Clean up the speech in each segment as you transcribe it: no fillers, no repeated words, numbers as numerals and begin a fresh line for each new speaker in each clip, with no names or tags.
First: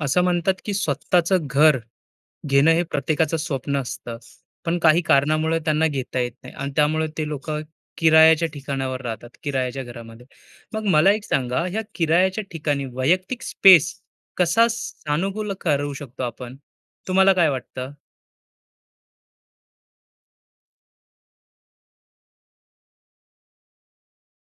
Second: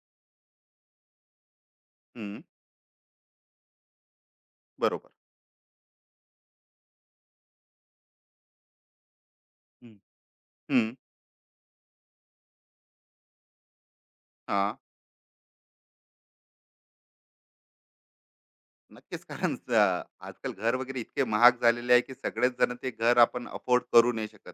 असं म्हणतात की स्वतःचं घर
हं,
घेणं हे प्रत्येकाचं स्वप्न असतं. पण काही
बरोबर.
कारणामुळे त्यांना घेता येत नाही आणि त्यामुळे ते लोकं किरायाच्या ठिकाणावर राहतात, किरायाच्या
हं.
घरामध्ये. मग
हं,
मला एक सांगा, ह्या किरायाच्या ठिकाणी वैयक्तिक स्पेस कसा
हां.
सानुकूल करू शकतो आपण? तुम्हाला काय वाटतं?
नक्कीच कारण आजकाल घर वगैरे इतके महाग झालेले आहे, की सगळेच जण ते घर आपण अफोर्ड करू नाही शकत.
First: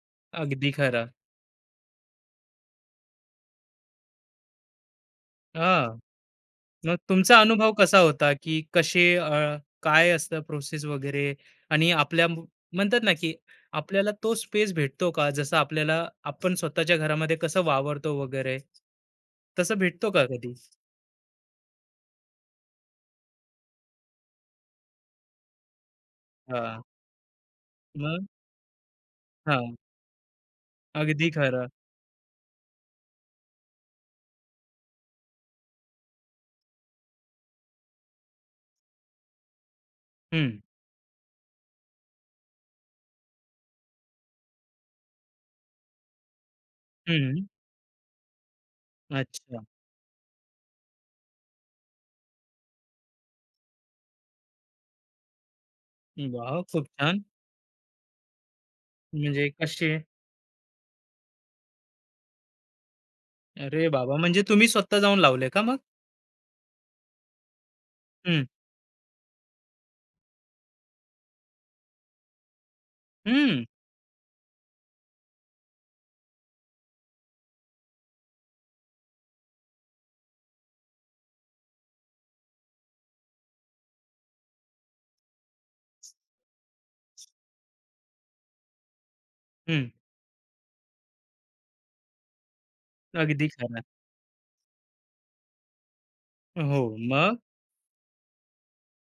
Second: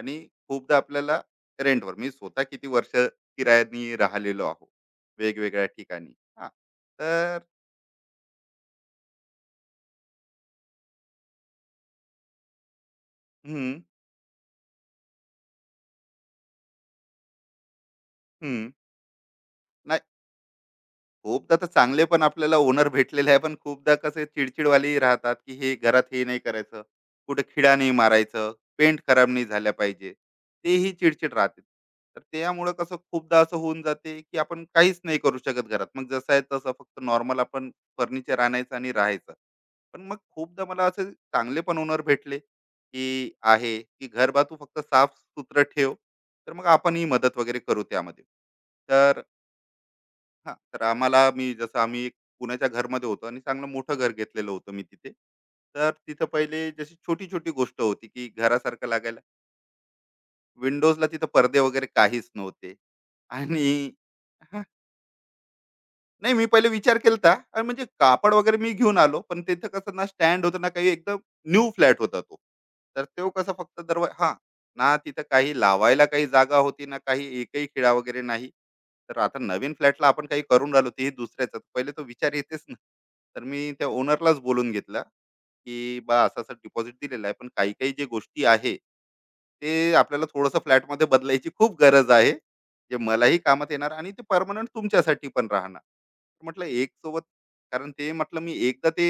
आणि
अगदी
खूपदा
खरं.
आपल्याला रेंटवर, मी स्वतः किती वर्ष किरायाने राहिलेलो आहो, वेगवेगळ्या
हां.
ठिकाणी. हां,
मग तुमचा
तर
अनुभव कसा होता, की कसे काय असतं प्रोसेस वगैरे आणि म्हणतात ना, की
हं,
आपल्याला तो स्पेस भेटतो का? जसं आपल्याला आपण स्वतःच्या घरामध्ये कसं वावरतो वगैरे,
हं.
तसं
नाही,
भेटतो का कधी?
खूपदा तर चांगले पण आपल्याला ओनर भेटलेले आहे, पण खूपदा कसे चिडचिडवालेही राहतात की हे घरात हे नाही
हां.
करायचं, कुठे खिडा नाही
मग?
मारायचं, पेंट खराब नाही झाल्या
हां.
पाहिजे, तेही
अगदी
चिडचिड राहते.
खरं.
तर त्यामुळं कसं खूपदा असं होऊन जाते की आपण काहीच नाही करू शकत घरात, मग जसं आहे तसं फक्त नॉर्मल आपण फर्निचर आणायचं आणि राहायचं. पण मग
हं,
खूपदा मला असे चांगले पण ओनर भेटले की आहे की घर, बा तू फक्त साफ सुथरं ठेव, तर मग आपणही मदत
हं.
वगैरे करू त्यामध्ये. तर
अच्छा.
हां, तर आम्हाला, मी जसं, आम्ही एक पुण्याच्या घरमध्ये होतो आणि चांगलं मोठं घर घेतलेलं होतं मी तिथे. तर तिथं
वाह!
पहिले
खूप
जशी
छान.
छोटी-छोटी गोष्ट होती, की घरासारखं लागायला,
म्हणजे कसे?
विंडोजला तिथं पडदे वगैरे काहीच नव्हते.
अरे
आणि
बाबा! म्हणजे
हां,
तुम्ही स्वतः जाऊन लावले का मग?
नाही, मी पहिले विचार केलता आणि म्हणजे कापड
हं,
वगैरे मी घेऊन आलो, पण तिथं कसं ना स्टँड होतं ना काही, एकदम न्यू फ्लॅट होता तो. तर तो कसं,
हं,
फक्त दरवा, हां, ना तिथं काही लावायला काही जागा होती, ना काही एकही खिळा वगैरे नाही. तर आता नवीन फ्लॅटला आपण काही करून राहिलो, तेही दुसऱ्याचं, तर पहिले तो विचार येतेच ना. तर मी त्या ओनरलाच बोलून घेतलं, की "बा असं-असं डिपॉझिट दिलेलं आहे, पण काही-काही जे गोष्टी आहे,
हं.
ते आपल्याला थोडंसं फ्लॅटमध्ये बदलायची खूप गरज आहे. जे मलाही
अगदी
कामात
खरं.
येणार आणि ते परमनंट तुमच्यासाठी पण राहणार." म्हटलं
हो.
एक सोबत,
मग?
कारण ते म्हटलं मी एकदा ते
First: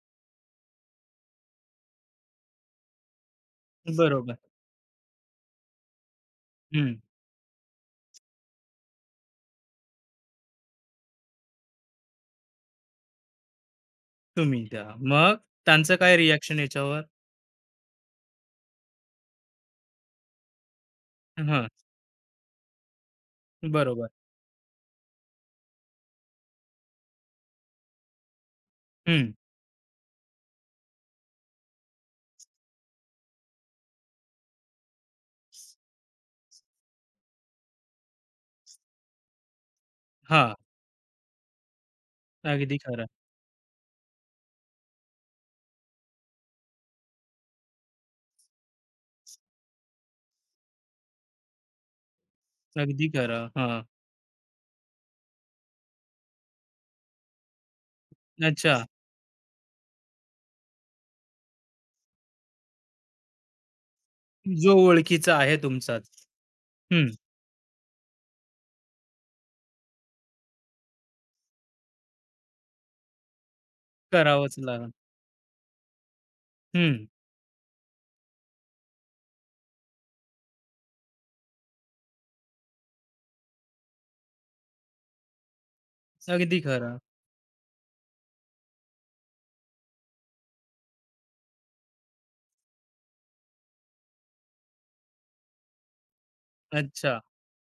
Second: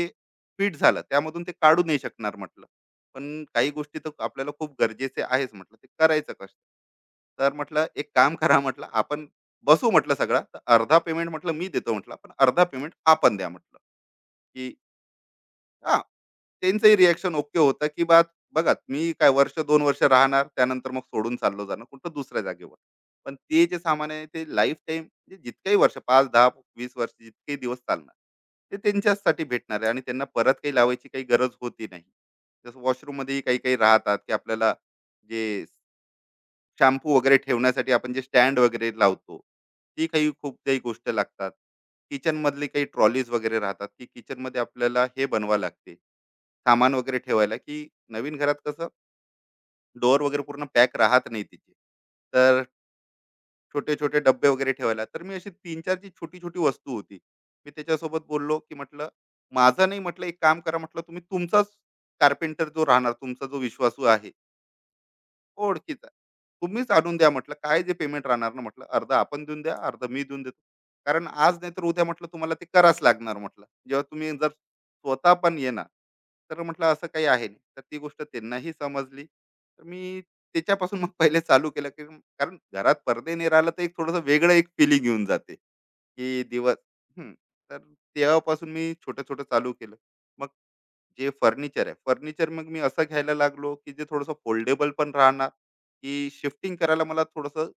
फिट झालं त्यामधून ते काढू नाही शकणार म्हटलं. पण काही गोष्टी तर
बरोबर.
आपल्याला खूप गरजेचे आहेच म्हटलं, ते करायचं कसं?
हं.
तर म्हटलं एक काम करा म्हटलं, आपण बसू म्हटलं, सगळा तर अर्धा पेमेंट म्हटलं मी देतो म्हटलं, पण अर्धा पेमेंट आपण द्या म्हटलं
तुम्ही
की.
द्या. मग त्यांचं
हां,
काय रिएक्शन
त्यांचंही
याच्यावर?
रिएक्शन ओके होतं, की बा बघा मी काय वर्ष दोन वर्ष राहणार, त्यानंतर मग सोडून चाललो
हां,
जाणार कुठं दुसऱ्या जागेवर. पण ते जे
बरोबर.
सामान आहे ते लाईफटाईम, म्हणजे जितकेही वर्ष 5, 10, वीस वर्ष, जितकेही दिवस चालणार, ते
हं.
त्यांच्याचसाठी भेटणार आहे आणि त्यांना परत काही लावायची काही गरज होती नाही. जसं वॉशरूममध्येही काही-काही राहतात, की आपल्याला जे शॅम्पू वगैरे ठेवण्यासाठी आपण जे स्टँड वगैरे लावतो, ती काही
हां,
खूप काही गोष्ट लागतात. किचनमधली
अगदी
काही
खरं.
ट्रॉलीज वगैरे राहतात, की किचनमध्ये आपल्याला हे बनवा लागते, सामान वगैरे ठेवायला, की नवीन घरात कसं डोअर वगैरे पूर्ण पॅक राहत नाही तिची. तर
अगदी खरं. हां.
छोटे-छोटे डब्बे वगैरे ठेवायला. तर मी अशी 3-4 जी छोटी-छोटी वस्तू होती, मी त्याच्यासोबत बोललो, की
अच्छा.
म्हटलं, "माझं नाही म्हटलं, एक काम करा म्हटलं, तुम्ही तुमचाच कार्पेंटर जो राहणार, तुमचा जो विश्वासू आहे,
जो ओळखीचा आहे
ओळखीचा
तुमचाच.
आहे. तुम्हीच
हं.
आणून द्या म्हटलं, काय जे पेमेंट राहणार ना म्हटलं, अर्धा आपण देऊन द्या, अर्धा मी देऊन देतो. कारण आज नाही तर उद्या म्हटलं तुम्हाला ते करावंच लागणार म्हटलं, जेव्हा तुम्ही जर
करावंच लागेल.
स्वतः पण येणार. तर म्हटलं
हं.
असं काही आहे नाही, तर ती गोष्ट त्यांनाही समजली. तर मी त्याच्यापासून मग पहिले चालू केलं की, कारण घरात पडदे नाही राहिला तर एक थोडंसं वेगळं एक फिलिंग येऊन जाते की
अगदी
दिवस,
खरं.
हम्म. तर तेव्हापासून मी छोटं छोटं चालू केलं. मग जे फर्निचर आहे, फर्निचर मग मी असं घ्यायला लागलो की जे थोडंसं फोल्डेबल पण राहणार, की शिफ्टिंग करायला
अच्छा.
मला थोडंसं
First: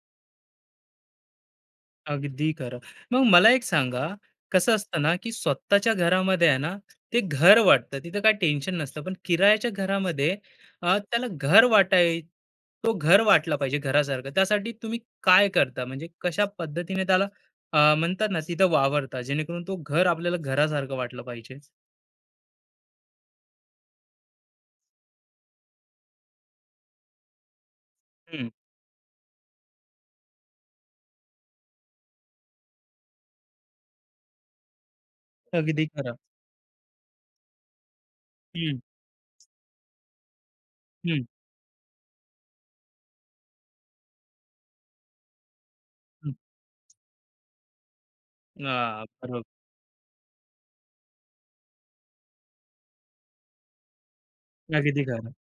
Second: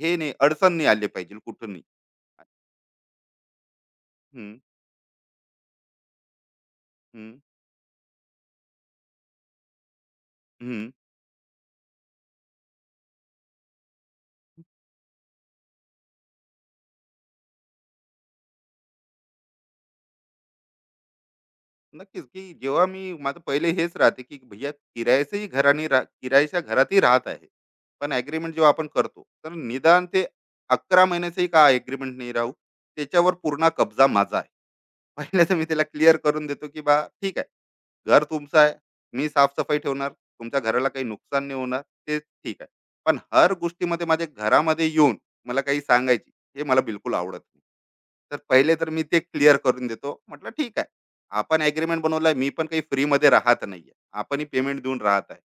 हे नाही, अडचण नाही आली पाहिजे कुठूनही.
अगदी खरं. मग मला एक सांगा,
हम्म,
कसं असतं ना, की स्वतःच्या घरामध्ये आहे ना, ते
हम्म,
घर वाटतं, तिथं काही टेन्शन नसतं. पण किरायाच्या घरामध्ये
हम्म.
अ, त्याला घर वाटाय तो घर वाटला पाहिजे घरासारखं. त्यासाठी तुम्ही काय करता? म्हणजे कशा पद्धतीने त्याला म्हणतात ना, तिथं वावरता, जेणेकरून तो घर आपल्याला घरासारखं वाटलं पाहिजे?
नक्कीच, की जेव्हा मी माझं पहिले हेच राहते की भैया, किरायच्या घरातही राहत आहे, पण
हं,
ऍग्रीमेंट जेव्हा आपण करतो तर निदान ते 11 महिन्याचंही का ऍग्रीमेंट नाही राहू, त्याच्यावर पूर्ण कब्जा माझा. पहिलं तर मी त्याला
अगदी खरं.
क्लिअर करून देतो, की "बा ठीक आहे, घर तुमचं आहे.
हं,
मी साफ-सफाई ठेवणार. तुमच्या घराला काही
हं,
नुकसान नाही होणार, ते ठीक आहे. पण हर गोष्टीमध्ये माझ्या घरामध्ये येऊन मला काही सांगायची,
हं.
हे मला बिलकुल आवडत नाही." तर पहिले तर मी
हां,
ते
बरोबर.
क्लिअर करून देतो. म्हटलं, "ठीक आहे. आपण एग्रीमेंट बनवला, मी पण काही फ्रीमध्ये राहत नाही, आपणही पेमेंट देऊन
अगदी
राहत
खरं.
आहे."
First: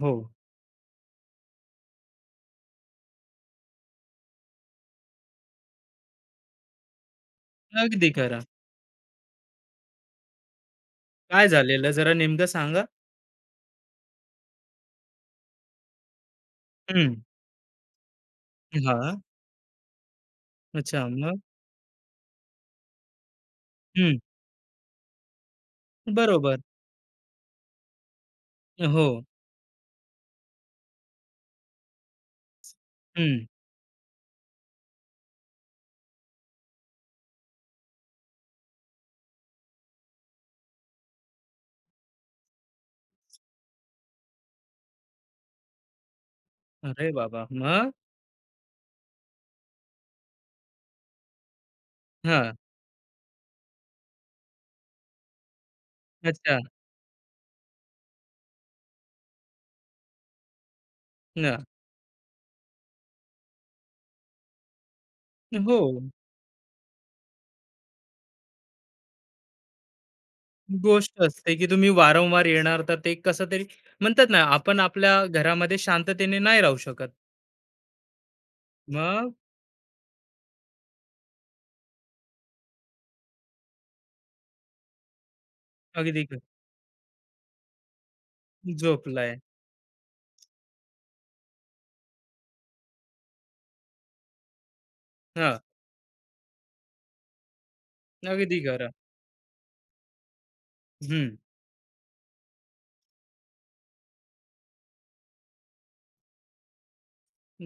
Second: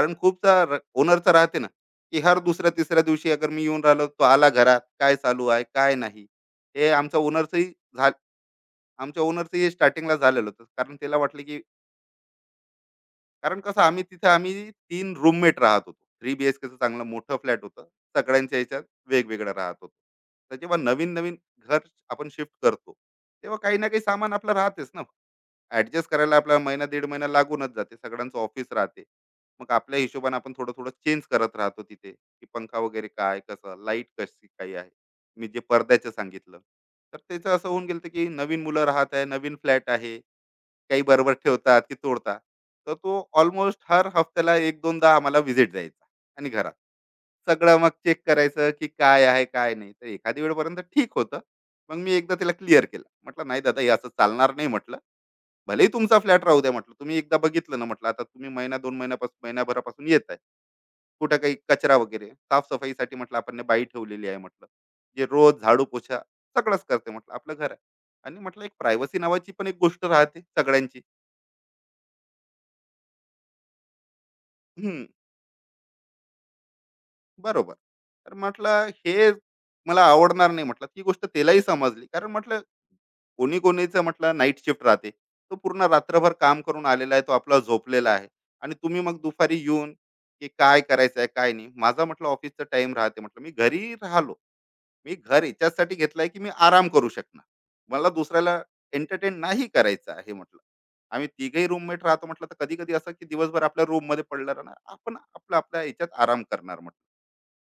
हो,
खूपदा ओनरचं राहते ना, की हर दुसऱ्या-तिसऱ्या दिवशी अगर मी येऊन राहिलो, तो आला घरात, "काय चालू आहे? काय नाही?" हे आमचा ओनरचंही,
अगदी खरं.
आमच्या ओनरचं हे स्टार्टिंगला झालेलं होतं. कारण त्याला वाटलं,
काय
की
झालेलं जरा नेमकं सांगा?
कारण कसं, आम्ही तिथं 3 रूममेट राहत होतो. 3 बीएचकेचं चांगलं
हं.
मोठं फ्लॅट होतं. सगळ्यांच्या ह्याच्यात
हां.
वेगवेगळं राहत होतो. तर जेव्हा
अच्छा,
नवीन-नवीन
मग?
घर आपण शिफ्ट करतो, तेव्हा काही ना काही
हं,
सामान आपलं राहतेच ना. ॲडजस्ट करायला आपला
बरोबर.
महिना, दीड महिना लागूनच जाते. सगळ्यांचं ऑफिस राहते.
हो.
मग आपल्या हिशोबाने आपण थोडं-थोडं चेंज करत राहतो तिथे, की पंखा वगैरे काय,
हं.
कसं, लाईट कशी काही आहे. मी जे पडद्याचं सांगितलं, तर त्याचं असं होऊन गेलं, होतं की नवीन मुलं राहत आहे, नवीन फ्लॅट आहे. काही बरोबर ठेवतात की तोडतात, तर तो ऑलमोस्ट हर हफ्त्याला एक दोनदा आम्हाला व्हिजिट द्यायचा आणि घरात
अरे बाबा!
सगळं मग
मग?
चेक करायचं की काय आहे, काय नाही. तर एखादी वेळपर्यंत ठीक होतं. मग मी एकदा तिला
हां.
क्लिअर केलं, म्हटलं नाही दादा, हे असं चालणार नाही म्हटलं. भलेही तुमचा फ्लॅट
अच्छा.
राहू द्या म्हटलं, तुम्ही एकदा बघितलं ना म्हटलं, आता तुम्ही महिना दोन महिन्यापासून, महिनाभरापासून येत आहे, कुठं काही
हां.
कचरा वगैरे साफसफाईसाठी म्हटलं आपण ने बाई ठेवलेली आहे म्हटलं, जे रोज
हो.
झाडू पोछा सगळंच करते म्हटलं, आपलं घर आहे. आणि म्हटलं एक प्रायव्हसी नावाची पण एक गोष्ट राहते सगळ्यांची.
गोष्ट असते, की तुम्ही वारंवार येणार तर ते कसं तरी म्हणतात ना, आपण
हम्म,
आपल्या घरामध्ये शांततेने नाही राहू शकत.
बरोबर. तर म्हटलं हे
मग
मला आवडणार नाही म्हटलं. ती गोष्ट त्यालाही समजली. कारण म्हटलं कोणी कोणीचं म्हटलं नाईट शिफ्ट राहते. तो पूर्ण
अगदी
रात्रभर
ख
काम करून आलेला आहे. तो आपला झोपलेला आहे आणि तुम्ही मग
झोपलाय.
दुपारी येऊन की काय करायचं आहे, काय नाही. माझा म्हटलं ऑफिसचा टाइम राहते म्हटलं. मी घरी राहिलो, मी घर
हां,
याच्यासाठी घेतलाय की मी आराम करू शकणार. मला
अगदी
दुसऱ्याला
खरं.
एंटरटेन नाही करायचं आहे म्हटलं. आम्ही
हं,
तिघही रूममेट राहतो म्हटलं, तर कधी कधी असं की दिवसभर आपल्या रूम मध्ये पडलं राहणार, आपण आपला आपल्या याच्यात आराम करणार म्हटलं.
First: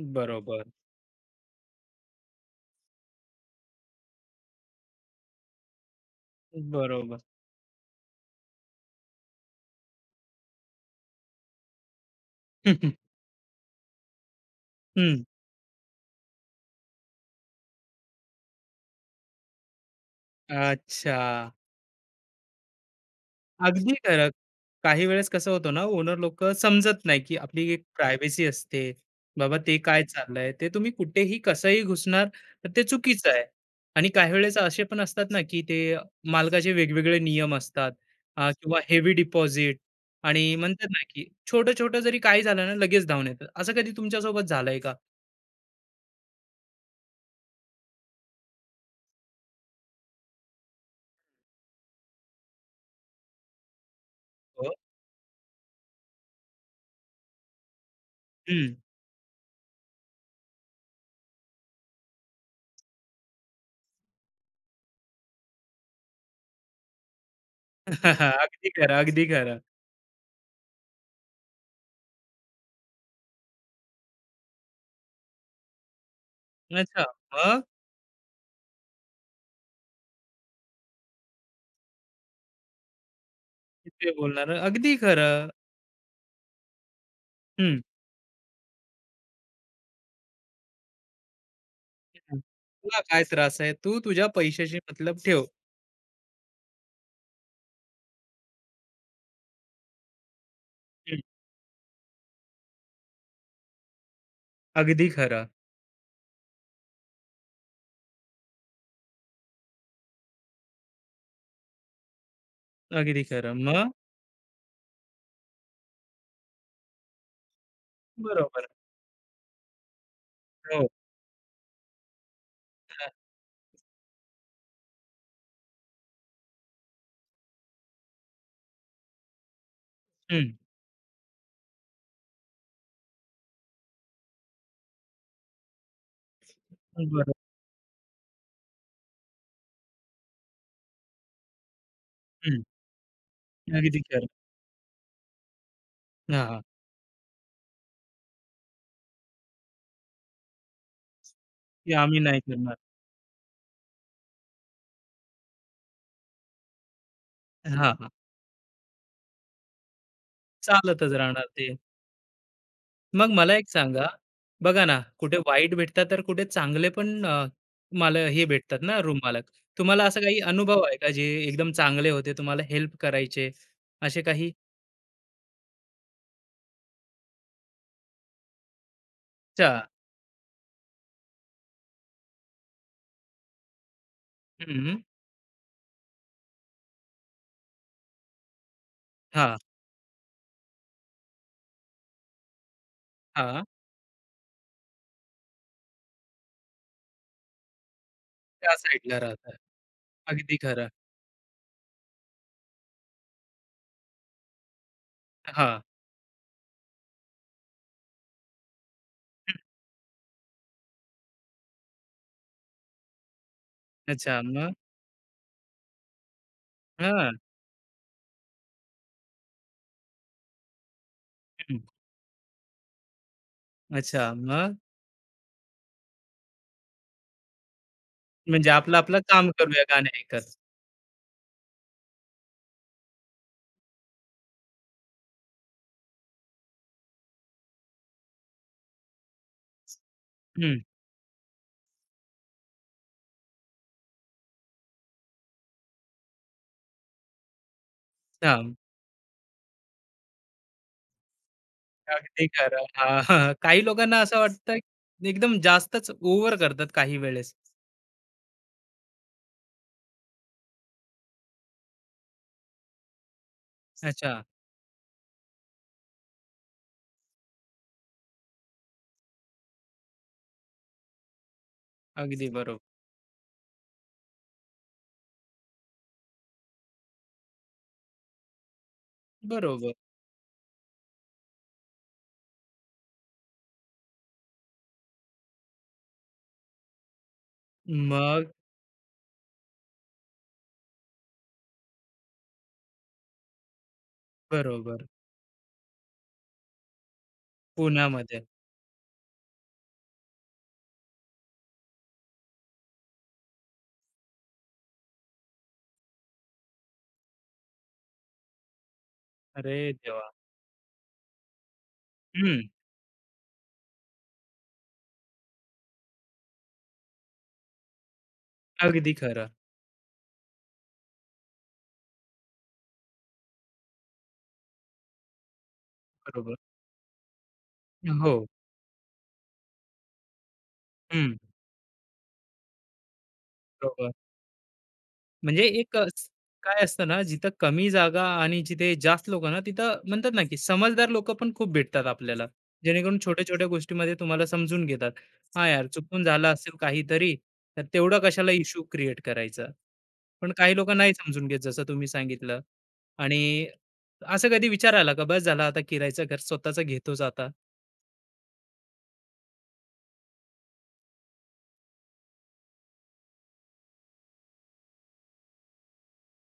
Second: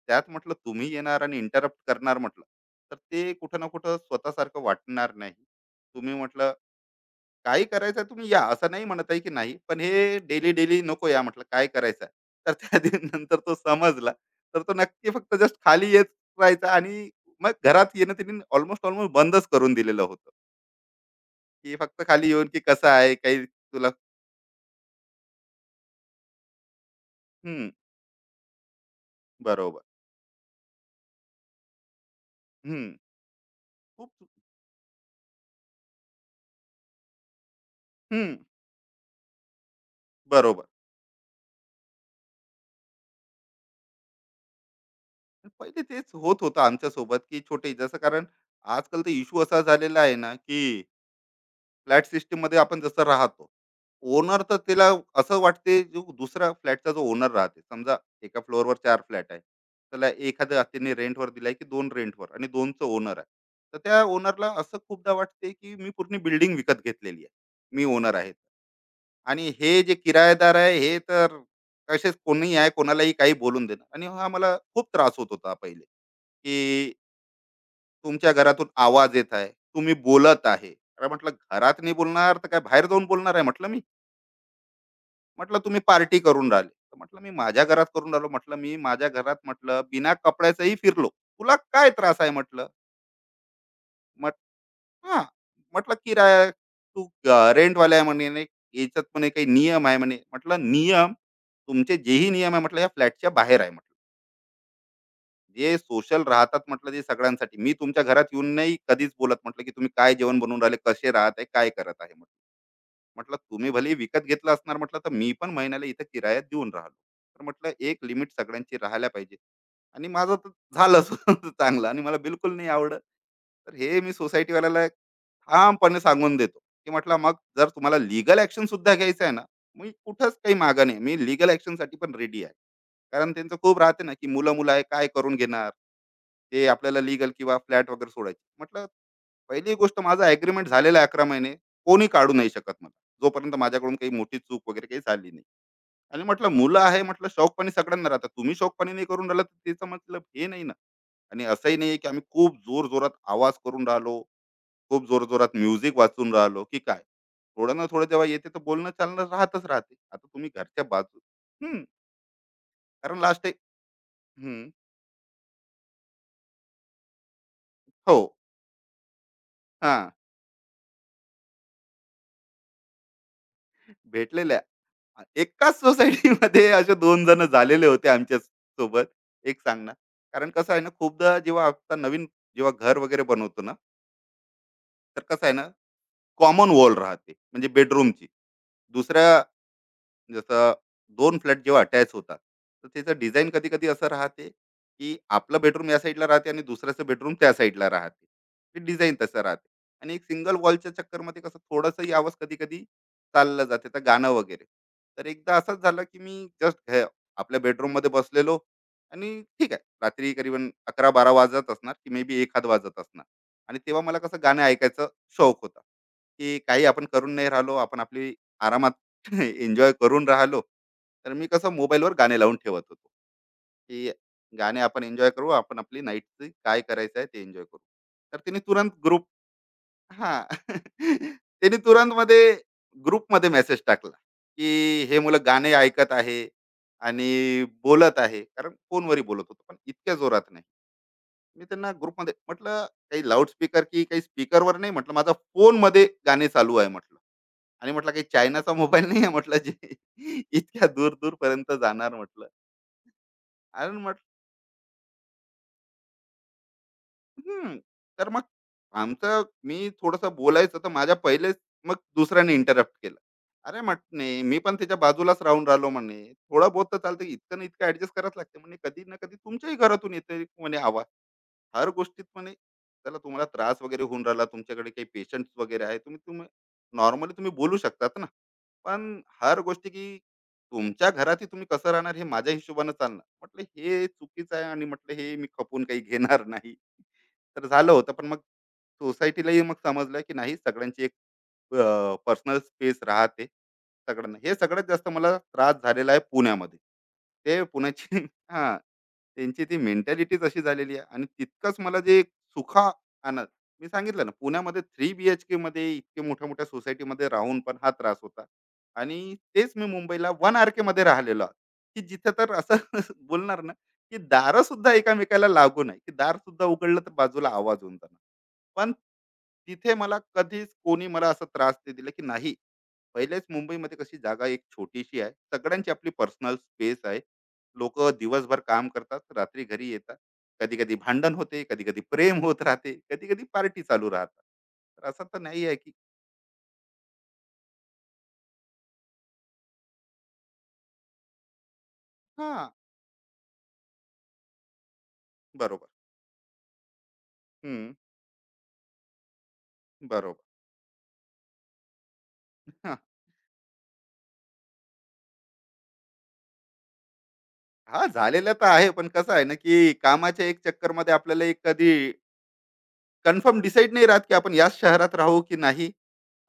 त्यात म्हटलं
बरोबर,
तुम्ही येणार आणि इंटरप्ट करणार म्हटलं, तर ते कुठं ना कुठं स्वतःसारखं वाटणार नाही तुम्ही म्हटलं.
बरोबर.
काही करायचं तुम्ही या, असं नाही म्हणत आहे की नाही. पण हे डेली, डेली नको या म्हटलं, काय करायचं आहे. तर त्या दिन नंतर तो समजला. तर तो नक्की
हं.
फक्त जस्ट खाली येत राहायचा आणि मग घरात येणं त्यांनी ऑलमोस्ट बंदच करून दिलेलं होतं,
अच्छा.
की फक्त खाली येऊन की कसं आहे, काही तुला.
अगदी खरं. काही वेळेस कसं होतं ना, ओनर लोकं समजत नाही, की आपली
हं,
एक प्रायव्हसी असते. बाबा ते
बरोबर.
काय चाललंय, ते तुम्ही कुठेही कसंही घुसणार, तर ते
हं,
चुकीचं आहे. आणि
खूप.
काही वेळेस असे पण असतात ना, की ते मालकाचे वेगवेगळे नियम असतात,
हं,
किंवा हेवी डिपॉझिट, आणि
बरोबर.
म्हणतात ना, की छोटं-छोटं जरी काही झालं ना, लगेच धावून येतात. असं कधी तुमच्यासोबत झालंय का?
पहिले तेच होत होतं आमच्यासोबत, की छोटे जसं कारण आजकाल तर इश्यू असा झालेला आहे ना, की फ्लॅट सिस्टीम मध्ये आपण जसं राहतो, ओनर तर
हो.
त्याला असं वाटते, जो दुसरा फ्लॅटचा जो ओनर राहते समजा एका
हं.
फ्लोअरवर चार फ्लॅट आहे त्याला, एखाद्या त्यांनी रेंटवर दिलाय की दोन रेंटवर आणि दोनचं ओनर आहे, तर त्या ओनरला असं खूपदा वाटते की मी पूर्ण बिल्डिंग विकत घेतलेली आहे, मी ओनर आहे.
अगदी खरं, अगदी
आणि
खरं.
हे जे किरायेदार आहे हे तर असेच कोणी आहे, कोणालाही काही बोलून देणार. आणि हा मला खूप त्रास होत होता पहिले, की
अच्छा. मग?
तुमच्या घरातून आवाज येत आहे, तुम्ही बोलत आहे. अरे म्हटलं घरात नाही बोलणार तर काय बाहेर जाऊन बोलणार आहे म्हटलं मी.
ते बोलणार. अगदी खरं.
म्हटलं तुम्ही पार्टी करून राहिले, तर म्हटलं मी माझ्या घरात करून राहिलो म्हटलं, मी माझ्या घरात म्हटलं बिना कपड्याचंही फिरलो. तुला काय त्रास आहे
हं.
म्हटलं?
तुला काय त्रास आहे? तू तुझ्या
मट
पैशाशी मतलब
हां.
ठेव.
म्हटलं किराया तू अ, आहे म्हणे नाही, याच्यात म्हणे काही नियम आहे म्हणे. म्हटलं नियम?
हं.
तुमचे जेही नियम आहे म्हटलं या फ्लॅटच्या बाहेर आहे म्हटलं.
अगदी खरं,
जे सोशल राहतात म्हटलं ते सगळ्यांसाठी, मी तुमच्या घरात येऊन नाही कधीच बोलत म्हटलं की तुम्ही काय जेवण बनवून राहिले, कसे राहत आहे, काय करत आहे म्हटलं.
अगदी
म्हटलं
खरं.
तुम्ही
मग
भले विकत घेतलं असणार म्हटलं, तर मी पण महिन्याला इथं किरायात देऊन राहिलो. तर म्हटलं एक लिमिट
बरोबर.
सगळ्यांची राहायला पाहिजे. आणि माझं तर
हो.
झालं चांगलं, आणि मला बिलकुल नाही आवडत.
हां.
तर हे मी सोसायटीवाल्याला ठामपणे सांगून देतो, की म्हटलं मग जर तुम्हाला लिगल ऍक्शन सुद्धा घ्यायचं आहे ना, मी कुठंच
हं.
काही मागा नाही, मी लिगल ऍक्शन साठी पण रेडी आहे. कारण त्यांचं खूप राहते ना, की मुलं, मुलं आहे काय करून घेणार, ते आपल्याला लीगल
बरोबर.
किंवा फ्लॅट वगैरे सोडायची. म्हटलं पहिली गोष्ट, माझा ॲग्रीमेंट झालेला आहे 11 महिने. कोणी काढू नाही
हं.
शकत मला. जोपर्यंत माझ्याकडून
अगदी
काही
खरं.
मोठी चूक वगैरे काही झाली नाही. आणि
हां,
म्हटलं
हां.
मुलं आहे म्हटलं, शौकपणी सगळ्यांना राहतात. तुम्ही शौकपणी नाही करून राहिला तर त्याचा मतलब हे नाही ना. आणि असंही
की
नाही की
आम्ही
आम्ही
नाही
खूप
करणार.
जोरजोरात आवाज करून राहिलो, खूप जोरजोरात म्युझिक वाजून राहिलो की काय. थोडं ना
हां,
थोडं
हां.
जेव्हा येते तर बोलणं चालणं राहतच राहते. आता तुम्ही घरच्या
चालतच
बाजू,
राहणार ते.
हं, कारण
मग
लास्ट
मला
टाईम,
एक सांगा, बघा ना, कुठे वाईट भेटतात तर कुठे चांगले पण
हो,
मला हे भेटतात ना रूम मालक. तुम्हाला
हां,
असा काही अनुभव आहे का जे एकदम चांगले होते, तुम्हाला हेल्प करायचे? असे काही?
भेटलेल्या एकाच सोसायटीमध्ये असे दोन जण झालेले होते आमच्या सोबत. एक
अच्छा.
सांगणार. कारण कसं आहे ना, खूपदा जेव्हा आता नवीन, जेव्हा घर वगैरे बनवतो ना,
हं.
तर कसं आहे ना, कॉमन वॉल राहते, म्हणजे बेडरूमची. दुसऱ्या
हां,
जसं दोन फ्लॅट जेव्हा अटॅच होतात, तर त्याचं डिझाईन
हां.
कधी कधी असं राहते की आपलं बेडरूम या साईडला राहते आणि दुसऱ्याचं बेडरूम त्या साईडला राहते.
त्या
ते डिझाईन
साइडला
तसं
राहतात.
राहते आणि एक
अगदी
सिंगल
खरं.
वॉलच्या चक्करमध्ये कसं थोडंसंही आवाज कधी कधी चाललं जाते, तर गाणं वगैरे. तर एकदा
हां.
असंच झालं की मी जस्ट आपल्या बेडरूममध्ये बसलेलो आणि ठीक आहे, रात्री करीबन 11-12 वाजत असणार की मे बी एखाद वाजत असणार. आणि तेव्हा मला कसं
अच्छा
गाणं
मग?
ऐकायचं शौक होता, की काही आपण करून
हां.
नाही राहिलो, आपण आपली आरामात एन्जॉय करून राहिलो. तर मी कसं
हं.
मोबाईलवर गाणे लावून ठेवत होतो की
अच्छा मग?
गाणे आपण एन्जॉय करू, आपण आपली नाईटची काय करायचं आहे ते एन्जॉय करू. तर तिने
म्हणजे
तुरंत
आपलं आपलं
ग्रुप,
काम करूया गाणे
हा
ऐकत.
त्याने तुरंत मध्ये ग्रुप मध्ये मेसेज टाकला की हे मुलं गाणे ऐकत आहे आणि बोलत आहे, कारण फोनवरही बोलत होतो पण इतक्या जोरात नाही.
हं.
मी त्यांना ग्रुपमध्ये म्हटलं, काही लाऊडस्पीकर की काही स्पीकरवर नाही, म्हटलं माझा फोनमध्ये गाणे चालू आहे म्हटलं. आणि म्हटलं काही चायनाचा
हां.
मोबाईल नाही आहे म्हटलं, जे इतक्या दूर दूर दूरपर्यंत जाणार
अगदी
म्हटलं.
खरं. हां, हां. काही
आणि
लोकांना
म्हटलं,
असं वाटतं की एकदम जास्तच ओव्हर करतात काही वेळेस.
हं. तर मग आमचं, मी थोडंसं बोलायचं तर माझ्या पहिलेच मग दुसऱ्याने इंटरप्ट केलं. "अरे,"
अच्छा.
म्हणे, "मी पण त्याच्या बाजूलाच राहून राहिलो," म्हणे, "थोडं बहुत तर चालतं, इतकं ना इतकं ॲडजस्ट करावंच लागते," म्हणे, "कधी ना कधी तुमच्याही घरातून येते," म्हणे, "आवाज." हर गोष्टीत
अगदी
म्हणे
बरोबर.
त्याला, तुम्हाला त्रास वगैरे होऊन राहिला, तुमच्याकडे काही पेशंट्स वगैरे आहे, तुम्ही तुम्ही नॉर्मली तुम्ही बोलू शकतात ना. पण हर गोष्टी
बरोबर.
की तुमच्या घरातही तुम्ही कसं राहणार हे माझ्या हिशोबानं चालणार, म्हटलं हे चुकीचं आहे आणि म्हटलं हे मी खपून काही घेणार नाही. तर झालं होतं, पण मग
मग
सोसायटीलाही मग समजलं की नाही, सगळ्यांची एक पर्सनल स्पेस राहते. सगळ्यांना हे, सगळ्यात
बरोबर.
जास्त मला त्रास झालेला आहे पुण्यामध्ये. ते पुण्याची
पुण्यामध्ये.
हा, त्यांची ती मेंटॅलिटीच अशी झालेली आहे. आणि तितकंच मला जे सुखा, आनंद, मी सांगितलं ना, पुण्यामध्ये 3BHK मध्ये इतके मोठ्या मोठ्या सोसायटीमध्ये राहून पण हा त्रास होता. आणि तेच मी
अरे देवा!
मुंबईला 1RK मध्ये राहिलेलो आहे, की जिथं तर
हं.
असं बोलणार ना की दारं सुद्धा एकमेकाला लागू नाही, की दार सुद्धा उघडलं तर बाजूला आवाज होऊन जाणार. पण
अगदी खरं.
तिथे मला कधीच कोणी मला असा त्रास नाही दिला, की नाही, पहिलेच मुंबईमध्ये कशी जागा एक छोटीशी आहे, सगळ्यांची आपली पर्सनल
बरोबर.
स्पेस आहे. लोक
हो.
दिवसभर काम करतात, रात्री घरी येतात. कधी कधी भांडण
हं.
होते, कधी कधी प्रेम होत राहते, कधी कधी पार्टी चालू
बरोबर.
राहतात. तर असं तर
म्हणजे
नाही आहे की.
काय असतं ना जिथं कमी जागा आणि जिथे जास्त लोक ना तिथं म्हणतात ना की समजदार लोक पण खूप भेटतात आपल्याला,
हा,
जेणेकरून छोट्या छोट्या गोष्टीमध्ये तुम्हाला समजून घेतात. हा यार,
बरोबर.
चुकून झालं असेल काहीतरी, तर
हम्म,
तेवढा कशाला इश्यू क्रिएट करायचा?
बरोबर.
पण काही लोक नाही समजून घेत जसं तुम्ही सांगितलं.
हा.
आणि असं कधी विचार आला का, बस झाला आता, किरायचं घर, स्वतःच घेतोच आता?
हा, झालेलं तर आहे, पण कसं आहे ना की कामाच्या एक चक्कर मध्ये आपल्याला एक कधी कन्फर्म डिसाईड नाही राहत की आपण याच शहरात राहू की नाही.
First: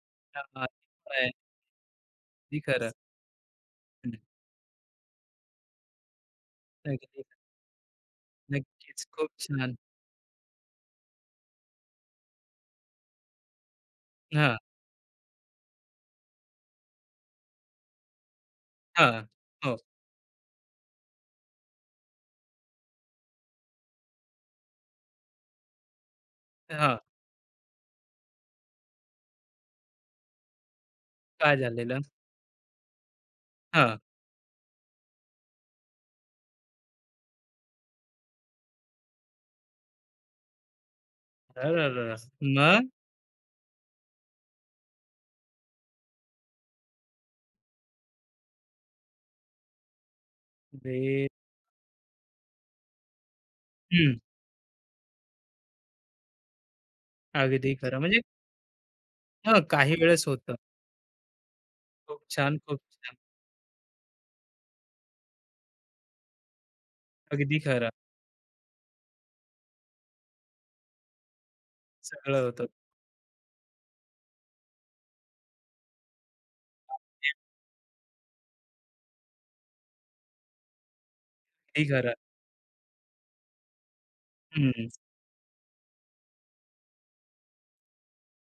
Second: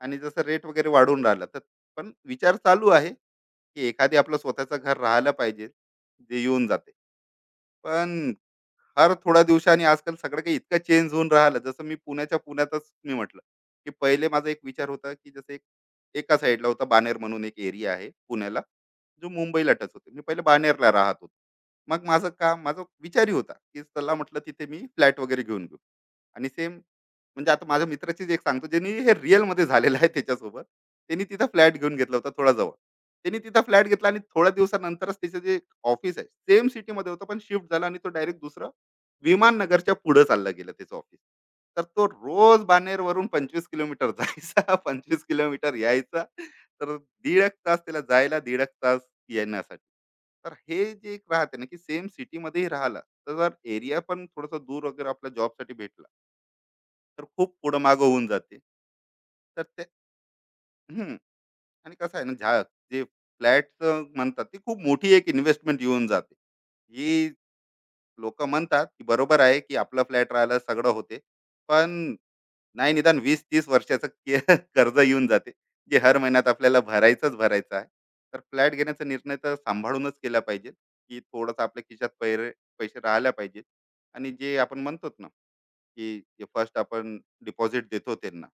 आणि जसं
हा,
रेट वगैरे वाढून
ते
राहिला तर. पण विचार
अगदी
चालू
खरं.
आहे की एखादी
हम्म.
आपलं स्वतःचं घर राहायला पाहिजे, जे येऊन जाते.
नक्की-
पण
नक्कीच
हर
खूप
थोड्या
छान.
दिवसांनी आजकाल सगळं काही इतकं चेंज होऊन राहिलं. जसं मी पुण्याच्या, पुण्यातच मी म्हटलं की पहिले माझा
हा.
एक विचार होता की जसं एक, एका साईडला होता, बानेर म्हणून एक एरिया आहे पुण्याला,
हा.
जो मुंबईला
हो.
टच होते. मी पहिले बानेरला राहत होतो. मग माझं काम, माझा विचारही होता की चला म्हटलं तिथे मी फ्लॅट वगैरे घेऊन घेऊ. आणि सेम,
हा.
म्हणजे आता माझ्या मित्राचीच एक सांगतो, ज्यांनी हे रिअल मध्ये झालेलं आहे त्याच्यासोबत. त्यांनी तिथं
काय
फ्लॅट घेऊन
झालेलं?
घेतला होता, थोडा जवळ. त्यांनी तिथं फ्लॅट
हां.
घेतला आणि थोड्या दिवसानंतरच त्याचं जे ऑफिस आहे, सेम सिटीमध्ये होतं पण शिफ्ट झाला आणि तो डायरेक्ट दुसरं विमान नगरच्या पुढे चाललं गेलं त्याचं ऑफिस.
तर
तर तो रोज
मग?
बानेरवरून 25 किलोमीटर जायचा, 25 किलोमीटर यायचा. तर दीड एक तास त्याला जायला, दीड एक तास येण्यासाठी. तर हे जे एक
ते
राहते ना की सेम सिटीमध्येही राहिला, तर एरिया
हं.
पण थोडासा दूर वगैरे आपल्या जॉबसाठी भेटला, तर खूप
अगदी
पुढं
खरं.
मागं
म्हणजे
होऊन जाते.
हां,
तर ते,
काही वेळेस होतं.
हं. आणि कसं
खूप
आहे ना,
छान, खूप
जे
छान.
फ्लॅटचं म्हणतात, ती खूप मोठी एक इन्व्हेस्टमेंट येऊन जाते. ही
अगदी खरं.
लोकं म्हणतात, की बरोबर आहे, की आपला फ्लॅट राहायला सगळं होते. पण
सगळं होतं.
नाही, निदान 20-30 वर्षाचं कर्ज येऊन जाते, जे हर महिन्यात आपल्याला भरायचंच भरायचं आहे. तर फ्लॅट घेण्याचा निर्णय तर सांभाळूनच केला पाहिजे, की थोडंसं आपल्या
अगदी
खिशात
खरं.
पैसे राहायला पाहिजे. आणि जे आपण
हं.
म्हणतो ना, की जे फर्स्ट आपण डिपॉझिट देतो त्यांना,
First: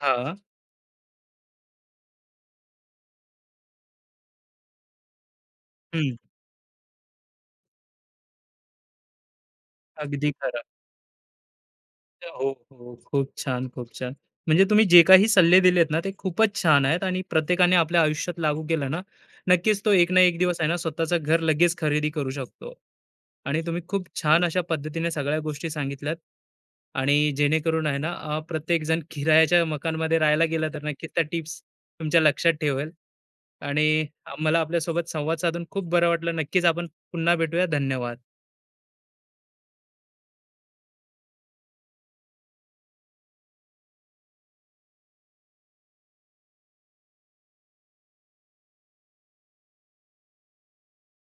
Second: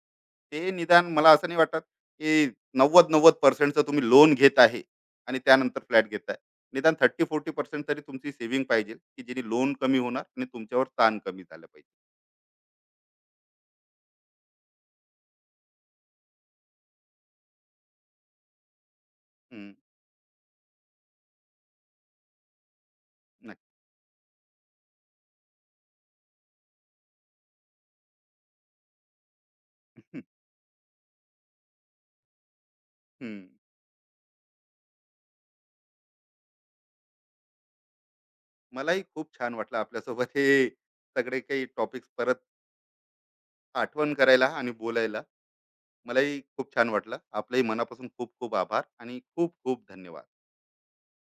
हां.
ते निदान मला असं नाही वाटत की नव्वद नव्वद पर्सेंटचं तुम्ही लोन घेत आहे आणि त्यानंतर फ्लॅट
हं.
घेताय. निदान 30-40% तरी तुमची सेव्हिंग पाहिजे, की जेणे लोन कमी होणार
अगदी
आणि
खरं.
तुमच्यावर ताण कमी झालं पाहिजे.
हो, हो. खूप छान, खूप छान. म्हणजे तुम्ही जे काही सल्ले दिलेत ना, ते खूपच छान आहेत आणि प्रत्येकाने आपल्या आयुष्यात लागू केलं ना,
हम्म,
नक्कीच तो एक ना एक दिवस आहे ना, स्वतःचं घर लगेच खरेदी करू शकतो. आणि
नक्की.
तुम्ही खूप छान अशा पद्धतीने सगळ्या गोष्टी सांगितल्यात आणि जेणेकरून आहे ना, प्रत्येकजण किरायाच्या मकानमध्ये राहायला गेला तर नक्कीच त्या टिप्स तुमच्या लक्षात ठेवेल.
हम्म.
आणि मला आपल्यासोबत संवाद साधून खूप बरं वाटलं. नक्कीच आपण पुन्हा भेटूया. धन्यवाद.
मलाही खूप छान वाटलं आपल्यासोबत हे सगळे काही टॉपिक्स परत आठवण करायला आणि बोलायला. मलाही खूप छान वाटलं. आपलंही मनापासून खूप खूप आभार आणि खूप खूप धन्यवाद.